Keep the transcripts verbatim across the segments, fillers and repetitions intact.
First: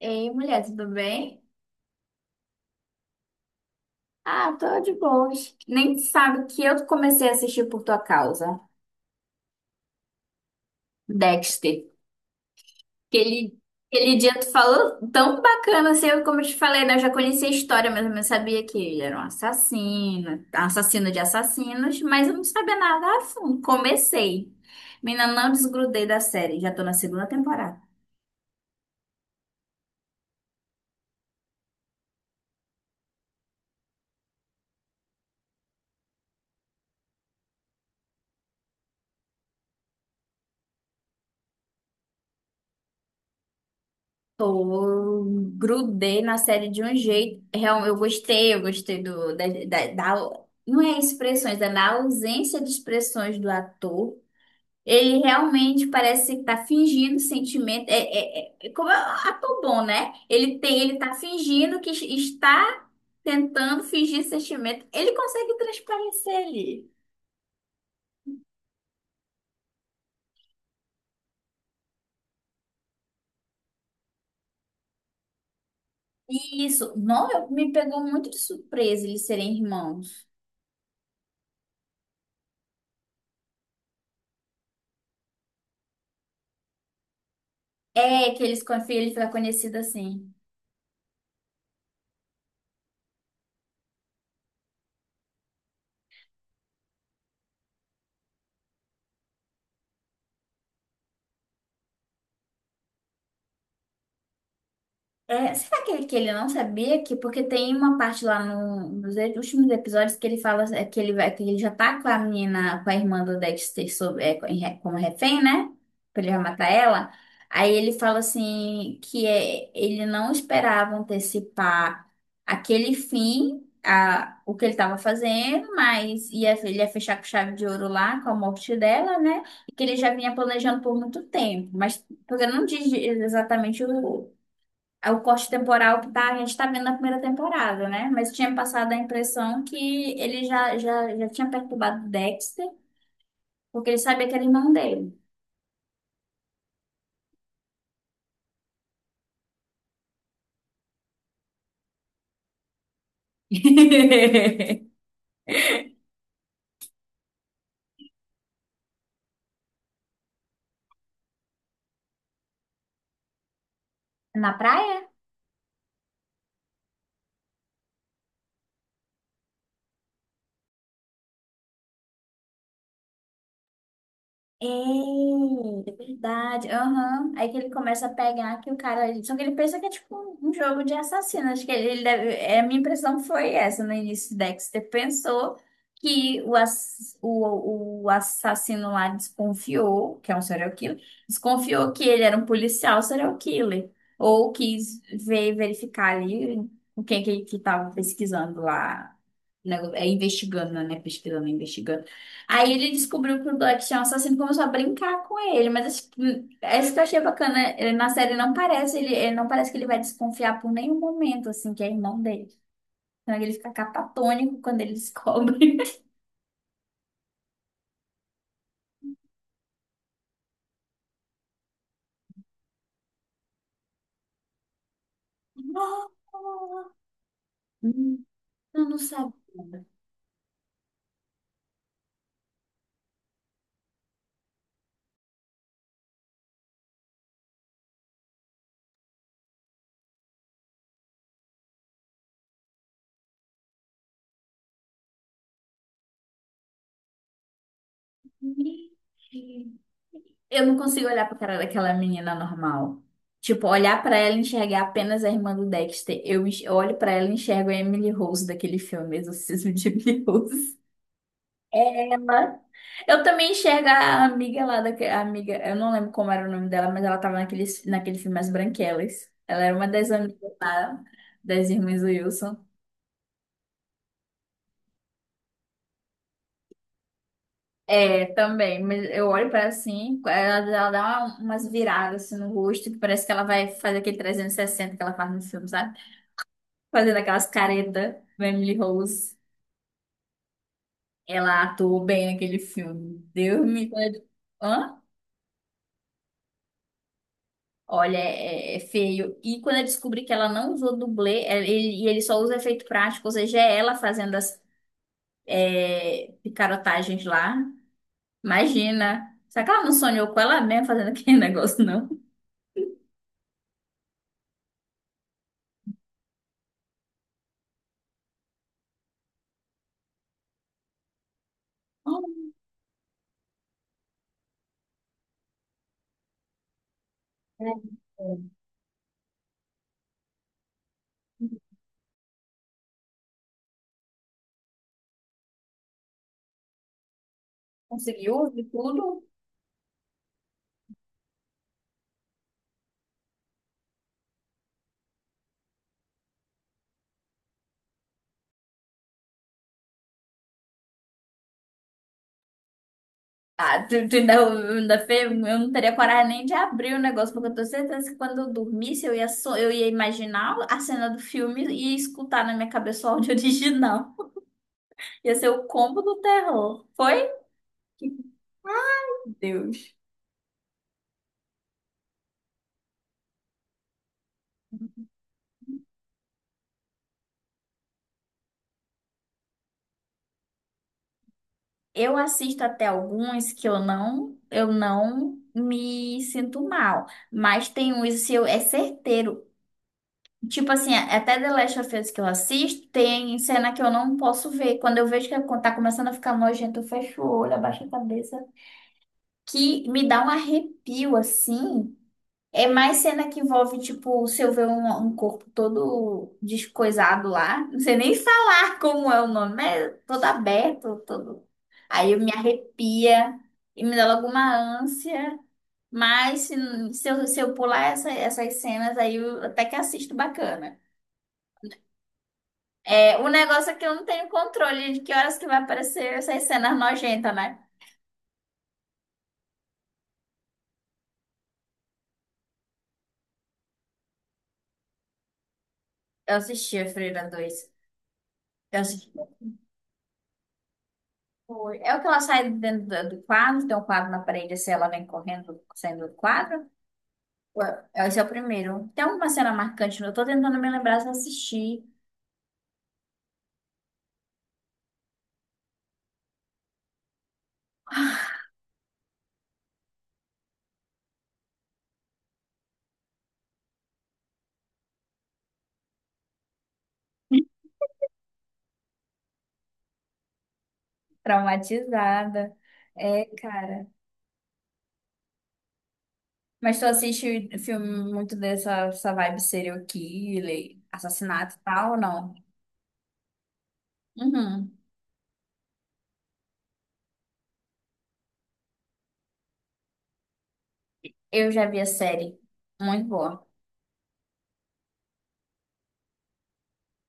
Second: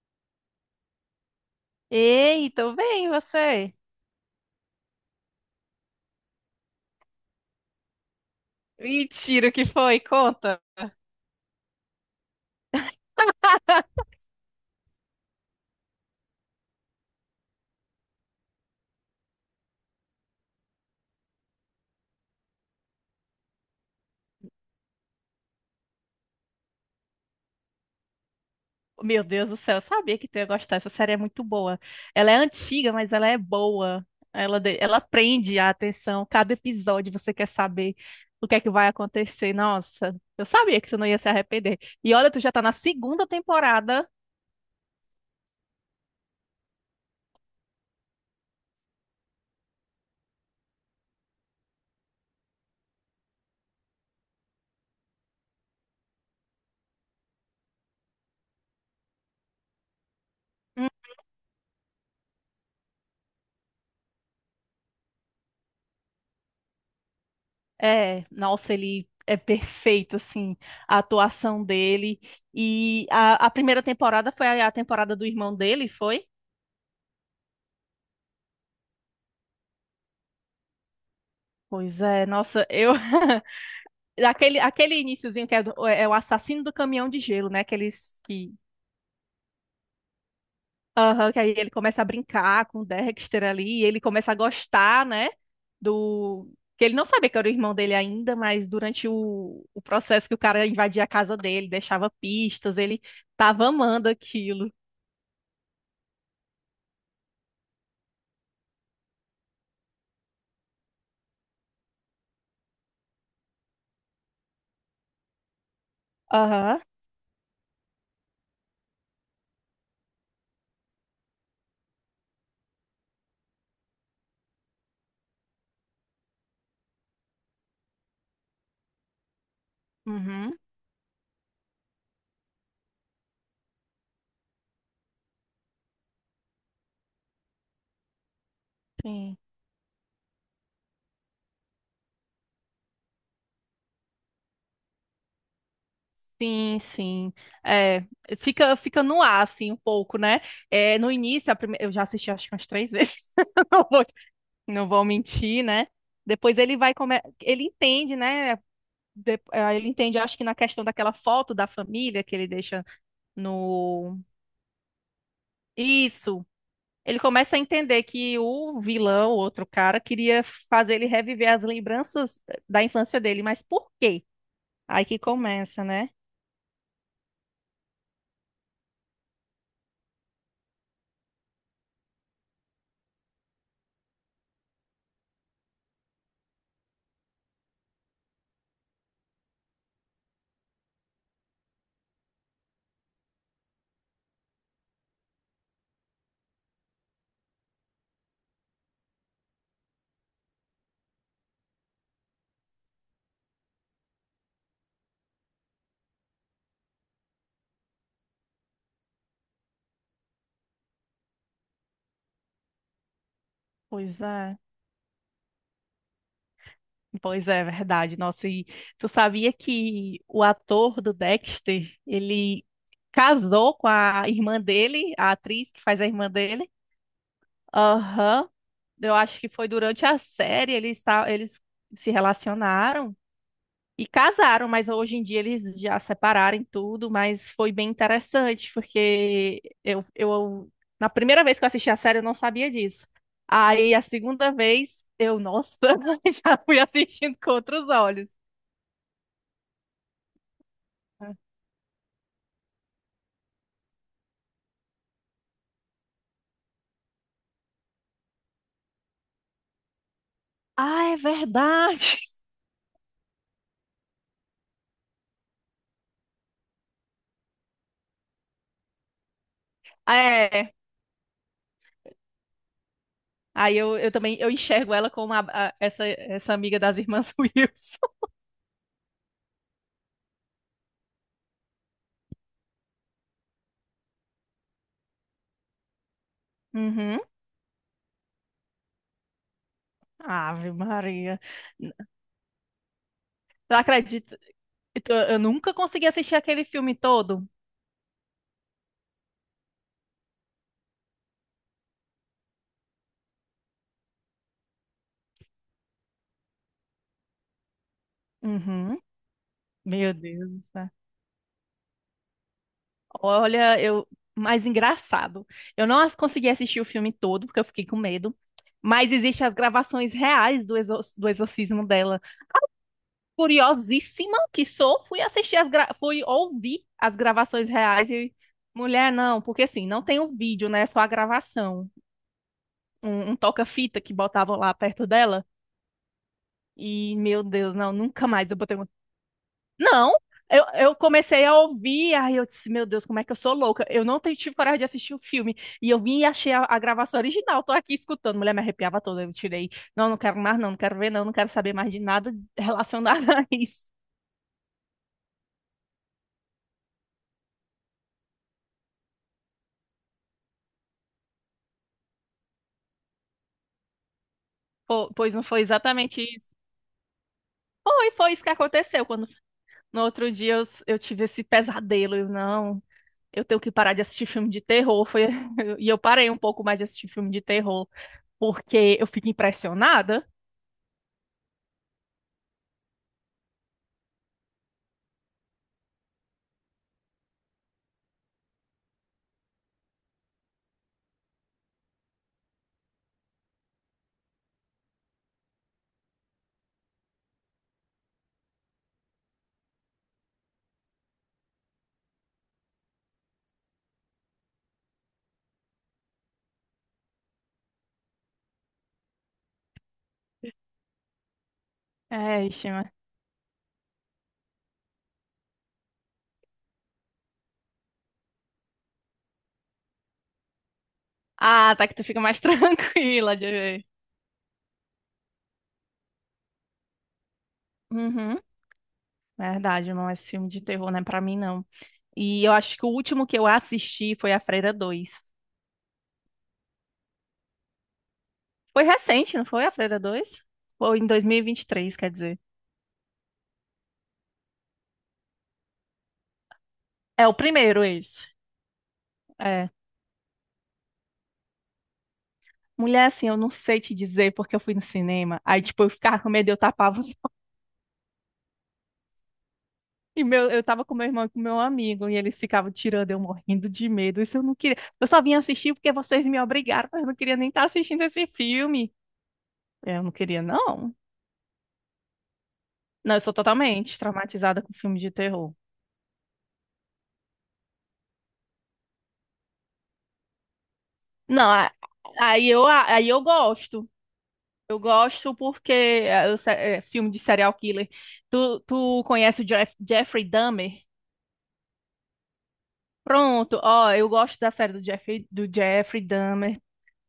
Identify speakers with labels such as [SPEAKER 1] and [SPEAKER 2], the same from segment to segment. [SPEAKER 1] Ei, mulher, tudo bem?
[SPEAKER 2] Ei, tô bem, e você?
[SPEAKER 1] Ah, tô de boas. Nem sabe que eu comecei a assistir por tua causa,
[SPEAKER 2] Mentira, o que foi? Conta.
[SPEAKER 1] Dexter. Aquele, aquele dia tu falou tão bacana, assim, eu- como eu te falei, né? Eu já conhecia a história, mas eu não sabia que ele era um assassino, assassino de assassinos, mas eu não sabia nada a fundo. Comecei. Menina, não desgrudei da série, já tô na segunda temporada.
[SPEAKER 2] Meu Deus do céu, eu sabia que tu ia gostar. Essa série é muito boa. Ela é antiga, mas ela é boa. Ela, de- ela prende a atenção. Cada episódio você quer saber o que é que vai acontecer. Nossa, eu sabia que tu não ia se arrepender. E olha, tu já tá na segunda temporada.
[SPEAKER 1] Pô, eu grudei na série de um jeito. Realmente, eu gostei, eu gostei. Do, da, da, da- Não é expressões, é na ausência de expressões do ator. Ele realmente parece que tá fingindo sentimento. É, é, é- é como é um ator bom, né? Ele tem,
[SPEAKER 2] Hum,
[SPEAKER 1] ele tá fingindo que está tentando fingir sentimento. Ele consegue transparecer ali.
[SPEAKER 2] É, nossa, ele é perfeito, assim, a atuação dele. E a, a primeira temporada foi a a temporada do irmão dele, foi?
[SPEAKER 1] E isso, não, eu- me pegou muito de surpresa eles serem irmãos.
[SPEAKER 2] Pois é, nossa, eu. Aquele, aquele iniciozinho que é, do- é é o assassino do caminhão de gelo, né? Aqueles
[SPEAKER 1] É que
[SPEAKER 2] que.
[SPEAKER 1] eles, ele fica conhecido assim.
[SPEAKER 2] Aham, que aí ele começa a brincar com o Dexter ali, e ele começa a gostar, né? Do. Que ele não sabia que era o irmão dele ainda, mas durante o, o processo que o cara invadia a casa dele, deixava pistas, ele tava amando aquilo.
[SPEAKER 1] É, será que, que ele não sabia, que porque tem uma parte lá no- nos últimos episódios que ele fala é, que ele vai, que ele já tá com a menina, com a irmã do Dexter sob- é, co- em re- como refém, né? Que Ele vai matar
[SPEAKER 2] Aham.
[SPEAKER 1] ela. Aí ele fala assim que é, ele não esperava antecipar aquele fim, a, o que ele estava fazendo, mas ia, ele ia fechar com chave de ouro lá com a morte dela, né? E que ele já vinha
[SPEAKER 2] Uhum.
[SPEAKER 1] planejando por muito tempo, mas porque não diz exatamente o é o corte temporal que tá, a gente tá vendo na primeira temporada, né? Mas tinha passado a
[SPEAKER 2] Sim.
[SPEAKER 1] impressão que ele já, já, já tinha perturbado o Dexter, porque ele sabia que era irmão dele.
[SPEAKER 2] Sim, sim. É, fica, fica no ar, assim, um pouco, né? É, no início, a prime- eu já assisti acho que umas três vezes, não vou, não vou mentir, né? Depois ele vai come... ele entende, né? De- eh, Ele entende, acho que na questão daquela foto da família que ele deixa no...
[SPEAKER 1] Na praia?
[SPEAKER 2] Isso. Ele começa a entender que o vilão, o outro cara, queria fazer ele reviver as lembranças da infância dele, mas por quê? Aí que
[SPEAKER 1] É,
[SPEAKER 2] começa,
[SPEAKER 1] é
[SPEAKER 2] né?
[SPEAKER 1] verdade. Aham. Aí que ele começa a pegar que o cara. Só que ele pensa que é tipo um jogo de assassino. Acho que ele ele deve. é, A minha impressão foi essa no início. Dexter pensou que o, ass... o, o assassino lá desconfiou, que é um serial killer, desconfiou que ele era um policial serial killer. Ou quis ver, verificar ali o que que, que tava pesquisando lá, né, é, investigando, né? Pesquisando, investigando. Aí ele descobriu que o Black tinha um assassino e começou a brincar com ele. Mas tipo, é isso que eu achei bacana, né? Ele, na série, não parece. Ele, ele não parece que ele vai desconfiar por nenhum momento, assim, que é irmão dele. Então ele fica
[SPEAKER 2] Pois é.
[SPEAKER 1] catatônico quando ele descobre.
[SPEAKER 2] Pois é, verdade. Nossa, e tu sabia que o ator do Dexter, ele casou com a irmã dele, a atriz que faz a
[SPEAKER 1] Não,
[SPEAKER 2] irmã dele? Aham.
[SPEAKER 1] eu não
[SPEAKER 2] Eu
[SPEAKER 1] sabia.
[SPEAKER 2] acho que foi durante a série, eles, esta- eles se relacionaram e casaram, mas hoje em dia eles já separaram e tudo, mas foi bem interessante, porque eu, eu na primeira vez que eu assisti a série eu não sabia disso. Aí a segunda vez eu, nossa, já fui assistindo com outros olhos.
[SPEAKER 1] Eu não consigo olhar pra cara daquela menina normal. Tipo, olhar pra ela e enxergar apenas a irmã do Dexter. Eu, enx- eu olho pra ela e enxergo a Emily Rose daquele filme Exorcismo de Emily Rose.
[SPEAKER 2] Ah, é verdade.
[SPEAKER 1] Ela- Eu também enxergo a amiga lá, daque- a amiga, eu não lembro como era o nome dela, mas ela tava naquele, naquele filme As Branquelas. Ela era uma das
[SPEAKER 2] Ah,
[SPEAKER 1] amigas
[SPEAKER 2] é.
[SPEAKER 1] lá, das irmãs Wilson.
[SPEAKER 2] Aí eu, eu também eu enxergo ela como a- a- essa, essa amiga das irmãs
[SPEAKER 1] É,
[SPEAKER 2] Wilson.
[SPEAKER 1] também, mas eu olho pra ela assim, ela, ela dá uma- umas viradas assim, no rosto, que parece que ela vai fazer aquele trezentos e sessenta que ela faz no filme, sabe? Fazendo
[SPEAKER 2] Uhum.
[SPEAKER 1] aquelas caretas, Emily Rose.
[SPEAKER 2] Ave Maria.
[SPEAKER 1] Ela
[SPEAKER 2] N-
[SPEAKER 1] atuou bem naquele filme. Deus
[SPEAKER 2] Eu
[SPEAKER 1] me...
[SPEAKER 2] acredito.
[SPEAKER 1] Hã?
[SPEAKER 2] Eu eu nunca consegui assistir aquele filme todo.
[SPEAKER 1] Olha, é, é feio. E quando eu descobri que ela não usou dublê, é, ele- e ele só usa efeito prático, ou seja, é ela fazendo as é, picarotagens lá.
[SPEAKER 2] Uhum.
[SPEAKER 1] Imagina. Será que ela não
[SPEAKER 2] Meu
[SPEAKER 1] sonhou com
[SPEAKER 2] Deus
[SPEAKER 1] ela
[SPEAKER 2] do
[SPEAKER 1] mesma
[SPEAKER 2] céu.
[SPEAKER 1] fazendo aquele negócio, não?
[SPEAKER 2] Olha, eu. Mais engraçado. Eu não as- Consegui assistir o filme todo, porque eu fiquei com medo. Mas existem as gravações reais do, exor- do exorcismo dela. Curiosíssima que sou, fui assistir as gra... fui ouvir as
[SPEAKER 1] É,
[SPEAKER 2] gravações reais e
[SPEAKER 1] é.
[SPEAKER 2] mulher não, porque assim, não tem o vídeo, né? é Só a gravação. Um, um toca-fita que botavam lá perto dela e meu Deus, não, nunca mais
[SPEAKER 1] Conseguiu
[SPEAKER 2] eu
[SPEAKER 1] e
[SPEAKER 2] botei um...
[SPEAKER 1] tudo?
[SPEAKER 2] Não, eu, eu comecei a ouvir, aí eu disse, meu Deus, como é que eu sou louca? Eu não te- Tive coragem de assistir o filme. E eu vim e achei a, a gravação original, tô aqui escutando. Mulher, me arrepiava toda, eu tirei. Não, não quero mais, não, não quero ver, não, não quero saber mais de nada relacionado a isso.
[SPEAKER 1] Ah, tu, tu ainda, ainda fez? Eu não teria coragem nem de abrir o negócio, porque eu tenho certeza que quando eu dormisse, eu ia, so- eu ia imaginar a cena do filme e escutar na minha cabeça o áudio original.
[SPEAKER 2] Po-
[SPEAKER 1] Ia
[SPEAKER 2] Pois não
[SPEAKER 1] ser
[SPEAKER 2] foi
[SPEAKER 1] o combo do
[SPEAKER 2] exatamente isso.
[SPEAKER 1] terror. Foi?
[SPEAKER 2] Foi, foi isso que aconteceu. Quando
[SPEAKER 1] Deus.
[SPEAKER 2] no outro dia eu, eu tive esse pesadelo. Eu não, eu tenho que parar de assistir filme de terror. Foi, e eu parei um pouco mais de assistir filme de terror, porque eu fico impressionada.
[SPEAKER 1] Eu assisto até alguns que eu não, eu não me sinto mal, mas tem uns que eu, é certeiro. Tipo assim, até The Last of Us que eu assisto, tem cena que eu não posso ver. Quando eu vejo que tá começando a ficar nojento, eu fecho o olho, abaixo a cabeça, que me dá um arrepio assim. É mais cena que envolve, tipo, se eu ver um, um corpo todo descoisado lá, não sei nem falar como é o nome, mas é todo aberto, todo. Aí eu me
[SPEAKER 2] É, ixi, mas-
[SPEAKER 1] arrepia e me dá logo uma ânsia. Mas se, se eu, se eu pular essa- essas cenas, aí eu até que assisto bacana.
[SPEAKER 2] Ah, tá que tu fica mais
[SPEAKER 1] É, o
[SPEAKER 2] tranquila de
[SPEAKER 1] negócio é que
[SPEAKER 2] ver.
[SPEAKER 1] eu não tenho controle de que horas que vai aparecer essas cenas nojentas, né?
[SPEAKER 2] Uhum, verdade, não é esse filme de terror, não é pra mim, não. E eu acho que o último que eu assisti foi A Freira dois.
[SPEAKER 1] Eu assisti a Freira dois. Eu
[SPEAKER 2] Foi
[SPEAKER 1] assisti.
[SPEAKER 2] recente, não foi? A Freira dois? Foi em dois mil e e vinte e
[SPEAKER 1] Foi. É
[SPEAKER 2] três,
[SPEAKER 1] o que
[SPEAKER 2] quer
[SPEAKER 1] ela
[SPEAKER 2] dizer.
[SPEAKER 1] sai de dentro do do quadro, tem um quadro na parede, assim, ela vem correndo, saindo do quadro.
[SPEAKER 2] É o primeiro,
[SPEAKER 1] Ué, Esse
[SPEAKER 2] esse.
[SPEAKER 1] é o primeiro. Tem alguma cena
[SPEAKER 2] É.
[SPEAKER 1] marcante? não? Eu tô tentando me lembrar se eu assisti.
[SPEAKER 2] Mulher, assim, eu não sei te dizer porque eu fui no cinema. Aí, tipo, eu ficava com medo, eu tapava os... E meu, eu tava com meu irmão e com meu amigo, e eles ficavam tirando, eu morrendo de medo. Isso eu não queria. Eu só vim assistir porque vocês me obrigaram, mas eu não queria nem estar assistindo esse filme. Eu não queria, não.
[SPEAKER 1] Traumatizada.
[SPEAKER 2] Não, eu
[SPEAKER 1] É,
[SPEAKER 2] sou
[SPEAKER 1] cara.
[SPEAKER 2] totalmente traumatizada com filme de terror.
[SPEAKER 1] Mas tu assiste filme muito dessa essa vibe serial killer,
[SPEAKER 2] Não,
[SPEAKER 1] assassinato e
[SPEAKER 2] a-
[SPEAKER 1] tal, ou não?
[SPEAKER 2] Aí eu, aí eu gosto.
[SPEAKER 1] Uhum.
[SPEAKER 2] Eu gosto porque é, eu se- é, filme de serial killer. Tu, tu conhece o Jeff- Jeffrey Dahmer?
[SPEAKER 1] Eu já vi a série. Muito boa.
[SPEAKER 2] Pronto, ó, eu gosto da série do Jeffrey, do Jeffrey Dahmer.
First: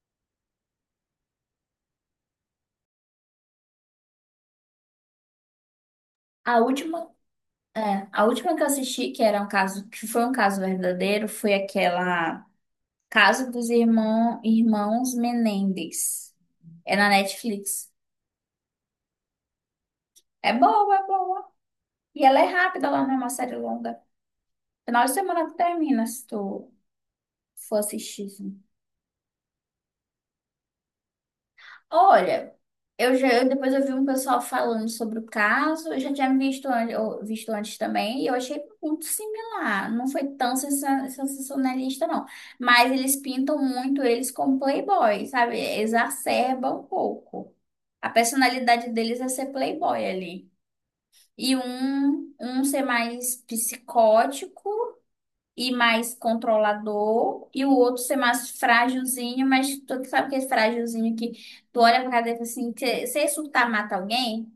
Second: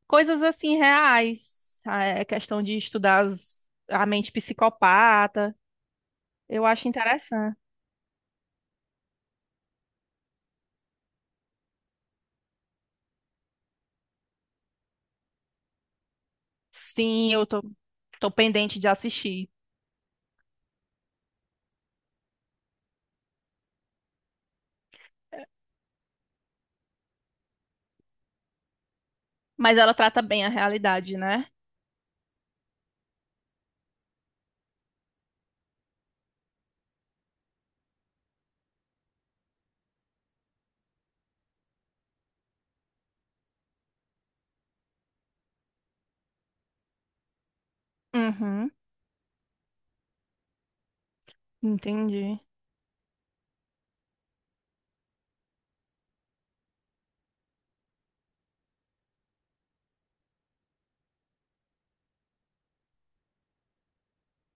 [SPEAKER 2] Coisas assim reais, a é questão de estudar as- a mente psicopata,
[SPEAKER 1] A
[SPEAKER 2] eu acho
[SPEAKER 1] última,
[SPEAKER 2] interessante.
[SPEAKER 1] é, a última que eu assisti, que era um caso, que foi um caso verdadeiro, foi aquela. Caso dos Irmão- Irmãos Menendez. É na
[SPEAKER 2] Sim, eu tô,
[SPEAKER 1] Netflix.
[SPEAKER 2] tô pendente de assistir,
[SPEAKER 1] É boa, é boa. E ela é rápida, ela não é uma série longa. Final de semana que termina, se tu for assistir, assim.
[SPEAKER 2] mas ela trata bem a realidade, né?
[SPEAKER 1] Olha, eu já, eu- depois eu vi um pessoal falando sobre o caso, eu já tinha visto, an- eu- visto antes também, e eu achei muito similar. Não foi tão sensa- sensacionalista, não. Mas eles pintam muito eles como playboy, sabe? Exacerbam um pouco. A
[SPEAKER 2] Uhum,
[SPEAKER 1] personalidade deles é ser playboy ali. E um,
[SPEAKER 2] entendi.
[SPEAKER 1] um ser mais psicótico e mais controlador, e o outro ser mais frágilzinho, mas tu sabe que é frágilzinho que tu olha pra cara dele e fala assim, se se surtar mata alguém,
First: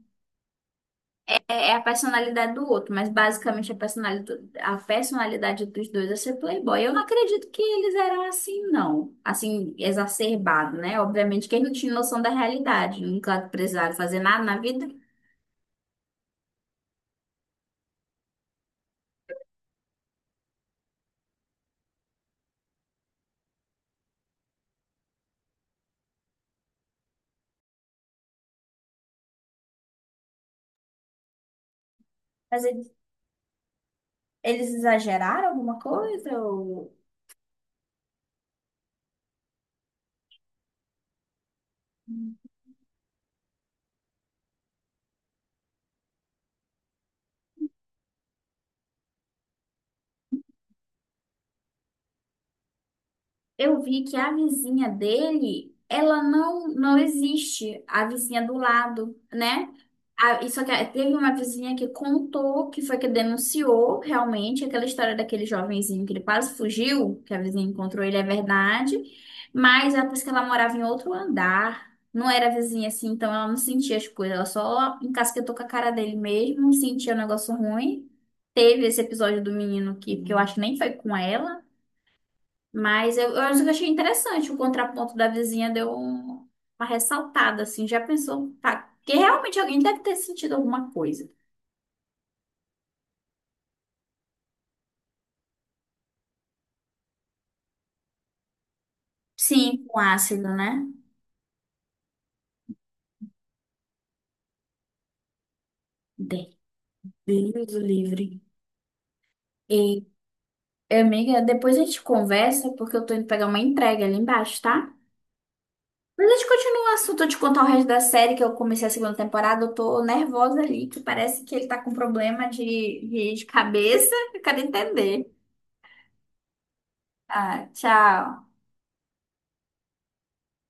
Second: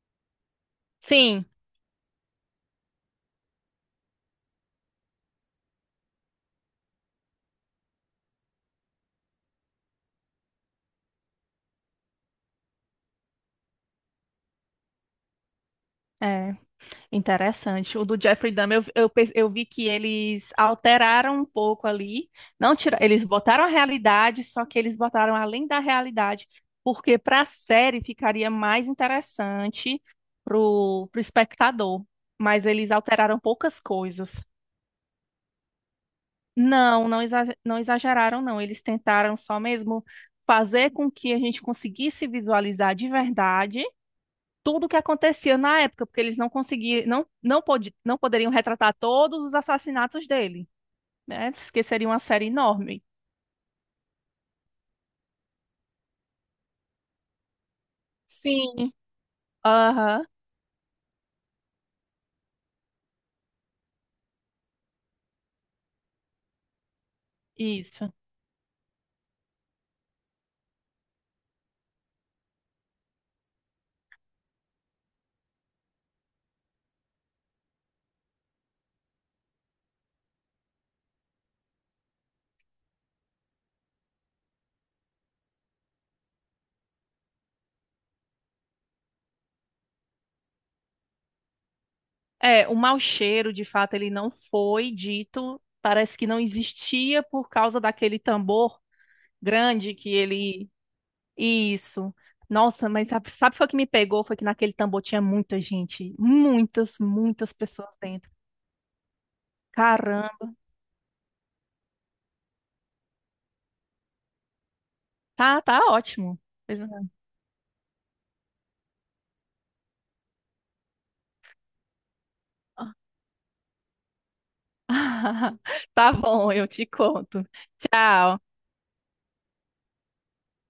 [SPEAKER 2] Sim,
[SPEAKER 1] é, é a personalidade do outro, mas basicamente a personalidade, a personalidade dos dois é ser playboy. Eu não acredito que eles eram assim, não. Assim, exacerbado, né? Obviamente que eles não tinham noção da realidade, nunca precisaram fazer nada na vida.
[SPEAKER 2] é. Interessante. O do Jeffrey Dahmer, eu, eu, pe- eu vi que eles alteraram um pouco ali. Não tira, eles botaram a realidade, só que eles botaram além da realidade, porque para a série ficaria mais interessante pro, pro espectador.
[SPEAKER 1] Mas
[SPEAKER 2] Mas
[SPEAKER 1] eles
[SPEAKER 2] eles alteraram poucas coisas.
[SPEAKER 1] eles exageraram alguma coisa? Ou.
[SPEAKER 2] Não, não, exa- não exageraram, não. Eles tentaram só mesmo fazer com que a gente conseguisse visualizar de verdade tudo o que acontecia na época, porque eles não conseguiam, não, não, podi- não poderiam retratar todos os assassinatos dele, né? Que seria uma série enorme.
[SPEAKER 1] Eu vi que a vizinha dele, ela não não existe, a vizinha do
[SPEAKER 2] Sim.
[SPEAKER 1] lado, né?
[SPEAKER 2] Aham,
[SPEAKER 1] A, e só que teve uma vizinha que contou, que foi que denunciou realmente aquela história daquele jovenzinho que ele quase fugiu, que a vizinha encontrou
[SPEAKER 2] isso.
[SPEAKER 1] ele, é verdade. Mas ela disse que ela morava em outro andar, não era vizinha assim, então ela não sentia as coisas, ela só encasquetou com a cara dele mesmo, sentia um negócio ruim. Teve esse episódio do menino que, que eu acho que nem foi com ela. Mas eu, eu acho que eu achei interessante o contraponto da vizinha, deu um- uma ressaltada, assim, já pensou, tá, que realmente alguém deve ter sentido alguma coisa.
[SPEAKER 2] É, o mau cheiro, de fato, ele não foi dito, parece que não existia por causa daquele tambor
[SPEAKER 1] Sim,
[SPEAKER 2] grande
[SPEAKER 1] com
[SPEAKER 2] que
[SPEAKER 1] ácido,
[SPEAKER 2] ele.
[SPEAKER 1] né?
[SPEAKER 2] Isso. Nossa, mas sabe, sabe foi o que me pegou? Foi que naquele tambor tinha muita gente,
[SPEAKER 1] De-
[SPEAKER 2] muitas, muitas
[SPEAKER 1] Deus o
[SPEAKER 2] pessoas dentro.
[SPEAKER 1] livre. E,
[SPEAKER 2] Caramba,
[SPEAKER 1] amiga, depois a gente conversa, porque eu tô indo pegar uma entrega ali embaixo, tá?
[SPEAKER 2] tá, tá
[SPEAKER 1] Mas a
[SPEAKER 2] ótimo.
[SPEAKER 1] gente
[SPEAKER 2] Pois
[SPEAKER 1] continua o
[SPEAKER 2] é.
[SPEAKER 1] assunto, eu te contar o resto da série, que eu comecei a segunda temporada, eu tô nervosa ali, que parece que ele tá com problema de, de de cabeça, eu quero entender.
[SPEAKER 2] Tá bom, eu te conto.
[SPEAKER 1] Ah, tchau.
[SPEAKER 2] Tchau.